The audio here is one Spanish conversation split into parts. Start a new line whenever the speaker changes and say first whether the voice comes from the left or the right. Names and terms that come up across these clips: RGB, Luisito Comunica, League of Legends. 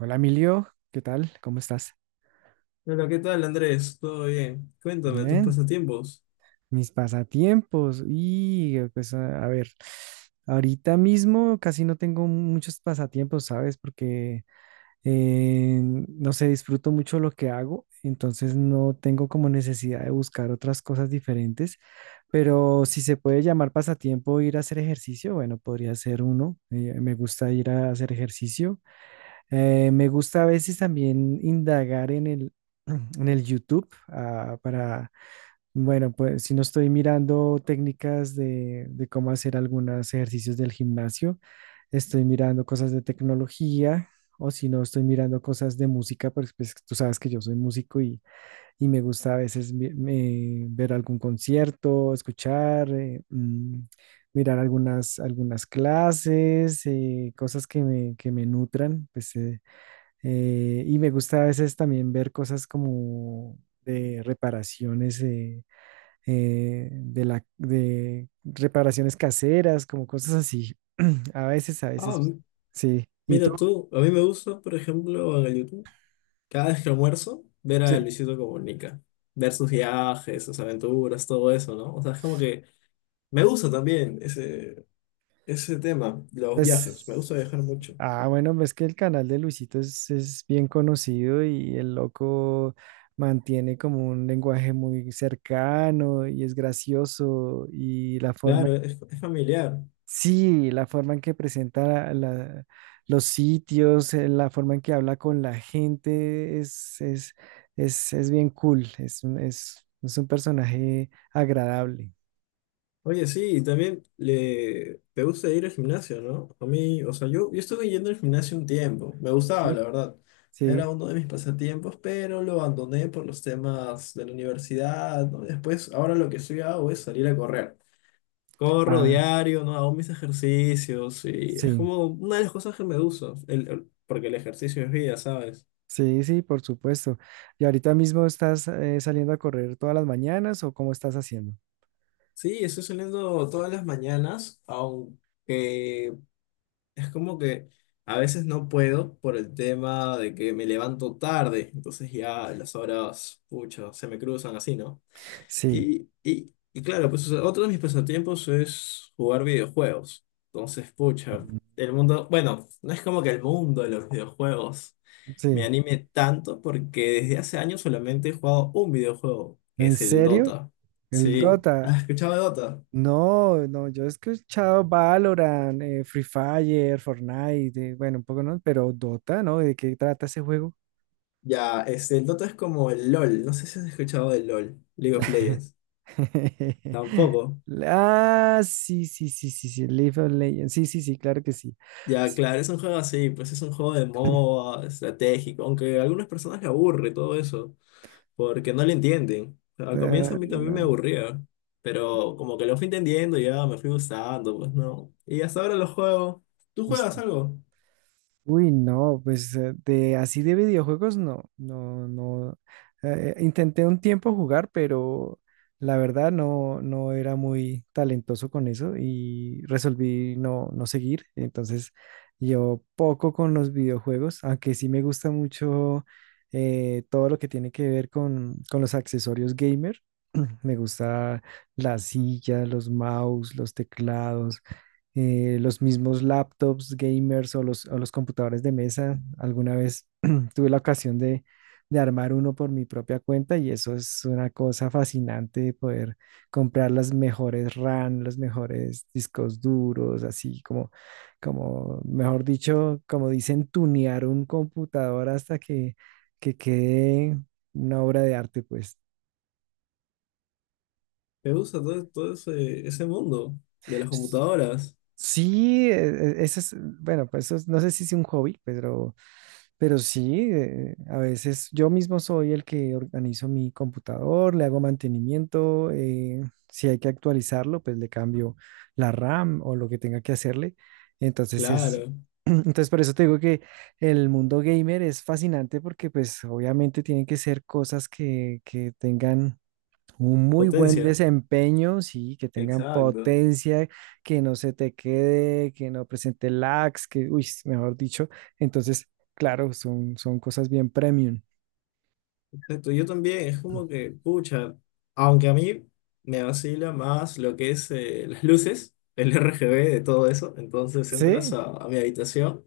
right: Hola Emilio, ¿qué tal? ¿Cómo estás?
left: Hola, ¿qué tal, Andrés? ¿Todo bien? Cuéntame tus
right: Bien,
left: pasatiempos.
right: mis pasatiempos. Y pues a ver, ahorita mismo casi no tengo muchos pasatiempos, ¿sabes? Porque no sé, disfruto mucho lo que hago, entonces no tengo como necesidad de buscar otras cosas diferentes. Pero si se puede llamar pasatiempo ir a hacer ejercicio, bueno, podría ser uno. Me gusta ir a hacer ejercicio. Me gusta a veces también indagar en el, en el YouTube, ah, para, bueno, pues si no estoy mirando técnicas de cómo hacer algunos ejercicios del gimnasio, estoy mirando cosas de tecnología, o si no estoy mirando cosas de música, pues, pues tú sabes que yo soy músico y me gusta a veces ver algún concierto, escuchar, mirar algunas clases, cosas que me nutran, pues, y me gusta a veces también ver cosas como de reparaciones, de reparaciones caseras, como cosas así. A
left: Ah,
right: veces,
left: m-
right: sí. ¿Y tú?
left: Mira tú, a mí me gusta, por ejemplo, en el YouTube, cada vez que almuerzo, ver
right: Sí.
left: a Luisito Comunica, ver sus viajes, sus aventuras, todo eso, ¿no? O sea, es como que me gusta también ese tema, los viajes, me gusta
right: Pues,
left: viajar mucho.
right: ah, bueno, ves que el canal de Luisito es bien conocido y el loco mantiene como un lenguaje muy cercano y es gracioso y la forma.
left: Claro, es familiar.
right: Sí, la forma en que presenta los sitios, la forma en que habla con la gente es bien cool, es un personaje agradable.
left: Oye, sí, y también te gusta ir al gimnasio, ¿no? A mí, o sea, yo estuve yendo al gimnasio un tiempo, me
right: Sí,
left: gustaba, la verdad.
right: sí,
left: Era uno de mis pasatiempos, pero lo abandoné por los temas de la universidad, ¿no? Después, ahora lo que estoy hago es salir a correr. Corro
right: ah,
left: diario, ¿no? Hago mis ejercicios y es
right: sí,
left: como una de las cosas que me gusta, porque el ejercicio es vida, ¿sabes?
right: sí, sí, por supuesto. ¿Y ahorita mismo estás saliendo a correr todas las mañanas o cómo estás haciendo?
left: Sí, estoy saliendo todas las mañanas, aunque es como que a veces no puedo por el tema de que me levanto tarde, entonces ya las horas, pucha, se me cruzan así, ¿no?
right: Sí,
left: Y claro, pues o sea, otro de mis pasatiempos es jugar videojuegos. Entonces, pucha, el mundo, bueno, no es como que el mundo de los videojuegos me
right: sí.
left: anime tanto porque desde hace años solamente he jugado un videojuego, que
right: ¿En
left: es el
right: serio?
left: Dota.
right: El
left: Sí,
right: Dota.
left: ¿has escuchado de Dota?
right: No, no, yo he escuchado Valorant, Free Fire, Fortnite, bueno, un poco no, pero Dota, ¿no? ¿De qué trata ese juego?
left: Ya, este, el Dota es como el LOL, no sé si has escuchado del LOL, League of Legends. Tampoco.
right: Ah, sí, sí, sí, sí, sí, League of Legends, sí, sí, sí, claro que sí.
left: Ya,
right: S-
left: claro, es un juego así, pues es un juego de moda, estratégico, aunque a algunas personas le aburre todo eso, porque no le entienden. Al comienzo
right: ah,
left: a mí
right: no,
left: también me
right: no,
left: aburría, pero como que lo fui entendiendo, ya me fui gustando, pues no. Y hasta ahora lo juego. ¿Tú
right: pues.
left: juegas algo?
right: Uy, no, pues de así de videojuegos no, no, no. Intenté un tiempo jugar, pero la verdad no, no era muy talentoso con eso y resolví no, no seguir. Entonces, yo poco con los videojuegos, aunque sí me gusta mucho todo lo que tiene que ver con los accesorios gamer. Me gusta la silla, los mouse, los teclados, los mismos laptops gamers o los computadores de mesa. Alguna vez tuve la ocasión de armar uno por mi propia cuenta, y eso es una cosa fascinante, poder comprar las mejores RAM, los mejores discos duros, así mejor dicho, como dicen, tunear un computador hasta que quede una obra de arte, pues.
left: Me gusta todo, ese mundo de las computadoras.
right: Sí, ese es, bueno, pues no sé si es un hobby, pero sí, a veces yo mismo soy el que organizo mi computador, le hago mantenimiento, si hay que actualizarlo, pues le cambio la RAM o lo que tenga que hacerle. Entonces es.
left: Claro,
right: Entonces, por eso te digo que el mundo gamer es fascinante, porque pues obviamente tienen que ser cosas que tengan un muy buen
left: potencia.
right: desempeño, sí, que tengan
left: Exacto.
right: potencia, que no se te quede, que no presente lags, que, uy, mejor dicho. Entonces, claro, son cosas bien premium.
left: Exacto, yo también, es como que, pucha, aunque a mí me vacila más lo que es las luces, el RGB de todo eso, entonces entras
right: Sí.
left: a mi habitación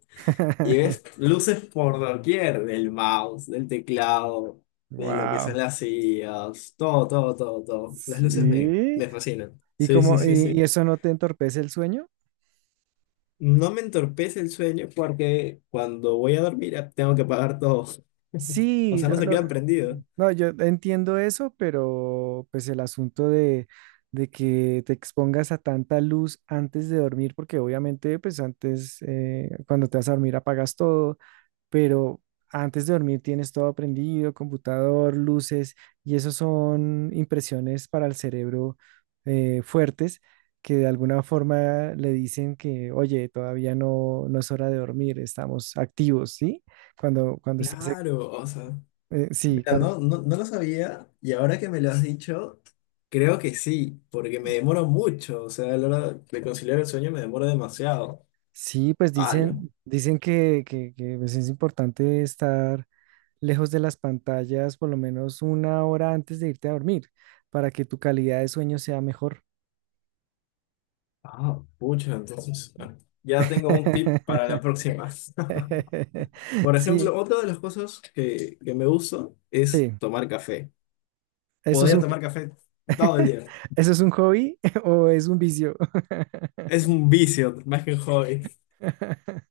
left: y ves luces por doquier, del mouse, del teclado, de lo que
right: Wow.
left: son las sillas, todo. Las luces
right: Sí.
left: me fascinan.
right: ¿Y
left: Sí, sí,
right: como
left: sí, sí.
right: y eso no te entorpece el sueño?
left: No me entorpece el sueño porque cuando voy a dormir tengo que apagar todo. O
right: Sí,
left: sea, no
right: no,
left: se
right: no,
left: queda prendido.
right: no, yo entiendo eso, pero pues el asunto de que te expongas a tanta luz antes de dormir, porque obviamente pues antes, cuando te vas a dormir apagas todo, pero antes de dormir tienes todo prendido, computador, luces, y eso son impresiones para el cerebro, fuertes, que de alguna forma le dicen que, oye, todavía no, no es hora de dormir, estamos activos, ¿sí? Cuando estás,
left: Claro, o sea.
right: sí,
left: Mira,
right: claro.
left: no, no, no lo sabía y ahora que me lo has dicho, creo que sí, porque me demoro mucho, o sea, a la hora de conciliar el sueño me demoro demasiado.
right: Sí, pues
left: ¡Hala!
right: dicen, que, pues, es importante estar lejos de las pantallas por lo menos una hora antes de irte a dormir, para que tu calidad de sueño sea mejor.
left: Ah, pucha, entonces ya tengo un tip para la próxima. Por
right: Sí,
left: ejemplo, otra de las cosas que me gusta es
right: sí.
left: tomar café.
right: ¿Eso es
left: Podría
right: un,
left: tomar café todo el día.
right: ¿eso es un hobby o es un vicio?
left: Es un vicio, más que un hobby.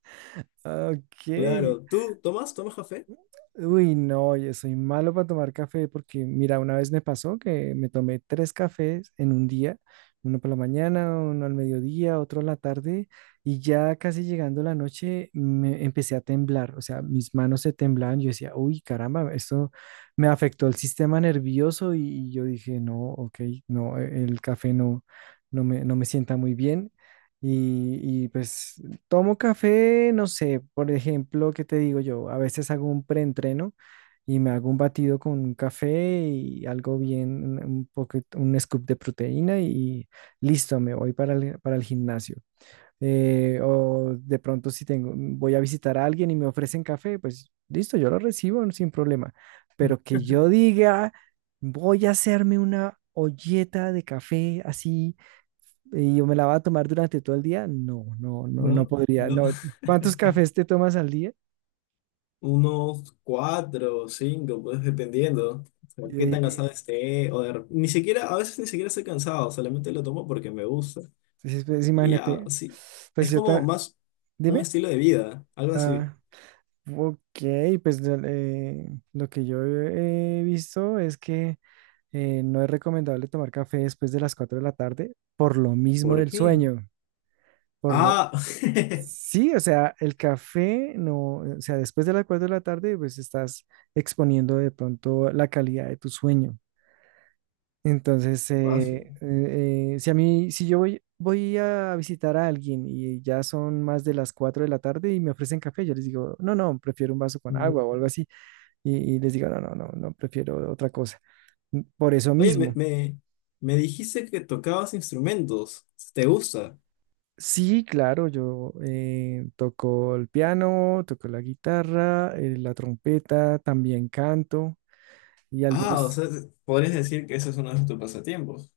right: Ok.
left: Claro, ¿tú tomas? ¿Tomas café?
right: Uy, no, yo soy malo para tomar café porque, mira, una vez me pasó que me tomé tres cafés en un día, uno por la mañana, uno al mediodía, otro en la tarde, y ya casi llegando la noche me empecé a temblar, o sea, mis manos se temblaban, yo decía, uy, caramba, esto me afectó el sistema nervioso y, yo dije, no, ok, no, e, el café no, no me, no me sienta muy bien. Y pues, tomo café, no sé, por ejemplo, ¿qué te digo yo? A veces hago un preentreno y me hago un batido con un café y algo bien, un poco, un scoop de proteína y listo, me voy para el gimnasio, o de pronto si tengo, voy a visitar a alguien y me ofrecen café, pues listo, yo lo recibo no, sin problema. Pero que yo diga, voy a hacerme una olleta de café así y yo me la voy a tomar durante todo el día, no, no, no, no
left: No,
right: podría.
left: no.
right: No. ¿Cuántos cafés te tomas al día?
left: Unos cuatro o cinco, pues dependiendo. O sea, qué tan cansado
right: Eh,
left: esté. Ni siquiera, a veces ni siquiera estoy cansado, solamente lo tomo porque me gusta.
right: entonces, pues,
left: Y ya,
right: imagínate,
left: sí.
right: pues
left: Es como más un
right: dime.
left: estilo de vida, algo así.
right: Ah, ok, pues lo que yo he visto es que no es recomendable tomar café después de las 4 de la tarde, por lo mismo
left: ¿Por
right: del
left: qué?
right: sueño. Por lo-
left: Ah,
right: Sí, o sea, el café no, o sea, después de las 4 de la tarde, pues estás exponiendo de pronto la calidad de tu sueño. Entonces,
left: paso.
right: si a mí, si yo voy, voy a visitar a alguien y ya son más de las 4 de la tarde y me ofrecen café, yo les digo, no, no, prefiero un vaso con
left: No.
right: agua o algo así. Y les digo, no, no, no, no, prefiero otra cosa. Por eso
left: Oye,
right: mismo.
left: me dijiste que tocabas instrumentos. ¿Te gusta?
right: Sí, claro, yo toco el piano, toco la guitarra, la trompeta, también canto y
left: Ah, o
right: algunos.
left: sea, podrías decir que eso es uno de tus pasatiempos.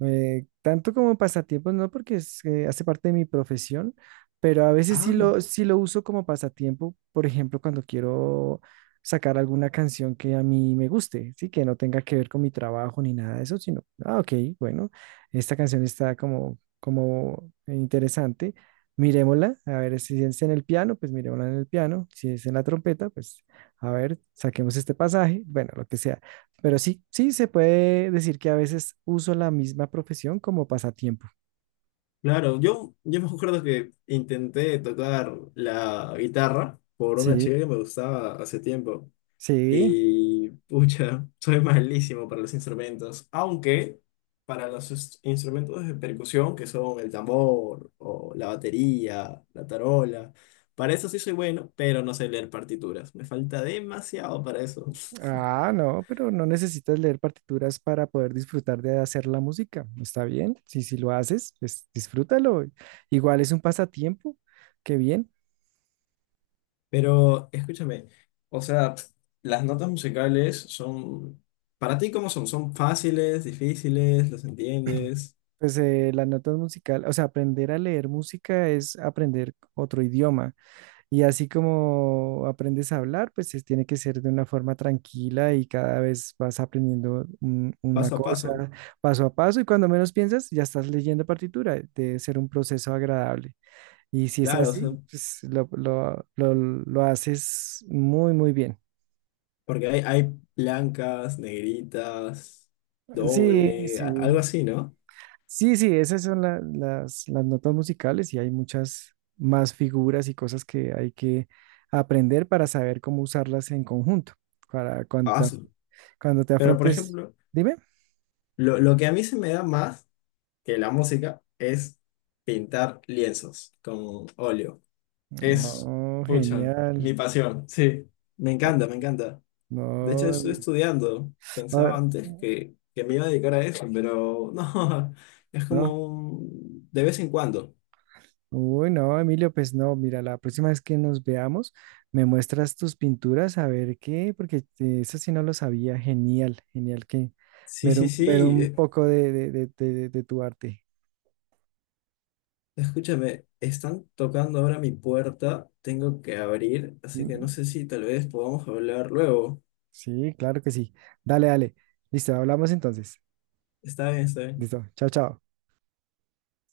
right: Tanto como pasatiempos, no, porque es, hace parte de mi profesión, pero a veces
left: Ah.
right: sí lo uso como pasatiempo, por ejemplo, cuando quiero sacar alguna canción que a mí me guste, sí, que no tenga que ver con mi trabajo ni nada de eso, sino, ah, ok, bueno, esta canción está como, como interesante, miremosla, a ver si es en el piano, pues miremosla en el piano, si es en la trompeta, pues a ver, saquemos este pasaje, bueno, lo que sea. Pero sí, sí, se puede decir que a veces uso la misma profesión como pasatiempo.
left: Claro, yo me acuerdo que intenté tocar la guitarra por una
right: Sí,
left: chica que me gustaba hace tiempo
right: sí.
left: y pucha, soy malísimo para los instrumentos, aunque para los instrumentos de percusión que son el tambor o la batería, la tarola, para eso sí soy bueno, pero no sé leer partituras, me falta demasiado para eso.
right: Ah, no, pero no necesitas leer partituras para poder disfrutar de hacer la música. Está bien. Sí, si lo haces, pues disfrútalo. Igual es un pasatiempo. Qué bien.
left: Pero escúchame, o sea, las notas musicales son, para ti, ¿cómo son? ¿Son fáciles, difíciles? ¿Las entiendes?
right: Pues las notas musicales, o sea, aprender a leer música es aprender otro idioma. Y así como aprendes a hablar, pues tiene que ser de una forma tranquila y cada vez vas aprendiendo una
left: Paso a
right: cosa
left: paso.
right: paso a paso, y cuando menos piensas ya estás leyendo partitura. Debe ser un proceso agradable. Y si es
left: Claro, o sea,
right: así, pues lo haces muy, muy bien.
left: porque hay blancas, negritas,
right: Sí, sí.
left: algo así, ¿no?
right: Sí, sí, esas son las notas musicales y hay muchas más figuras y cosas que hay que aprender para saber cómo usarlas en conjunto, para
left: Ah,
right: cuando,
left: sí.
right: cuando te
left: Pero, por
right: afrontes,
left: ejemplo,
right: dime.
left: lo que a mí se me da más que la música es pintar lienzos con óleo. Es,
right: Oh,
left: pucha,
right: genial.
left: mi pasión, sí. Me
right: Ah,
left: encanta, me encanta. De hecho,
right: no.
left: estoy estudiando.
right: Ah,
left: Pensaba antes que me iba a dedicar a eso, pero no, es
right: no.
left: como un- de vez en cuando.
right: Uy, no, Emilio, pues no, mira, la próxima vez que nos veamos, me muestras tus pinturas a ver qué, porque eso sí no lo sabía. Genial, genial que
left: Sí, sí,
right: ver
left: sí.
right: un poco de tu arte.
left: Escúchame, están tocando ahora mi puerta. Tengo que abrir, así que no
right: Mm,
left: sé si tal vez podamos hablar luego.
right: sí, claro que sí. Dale, dale. Listo, hablamos entonces.
left: Está bien, está bien.
right: Listo, chao, chao.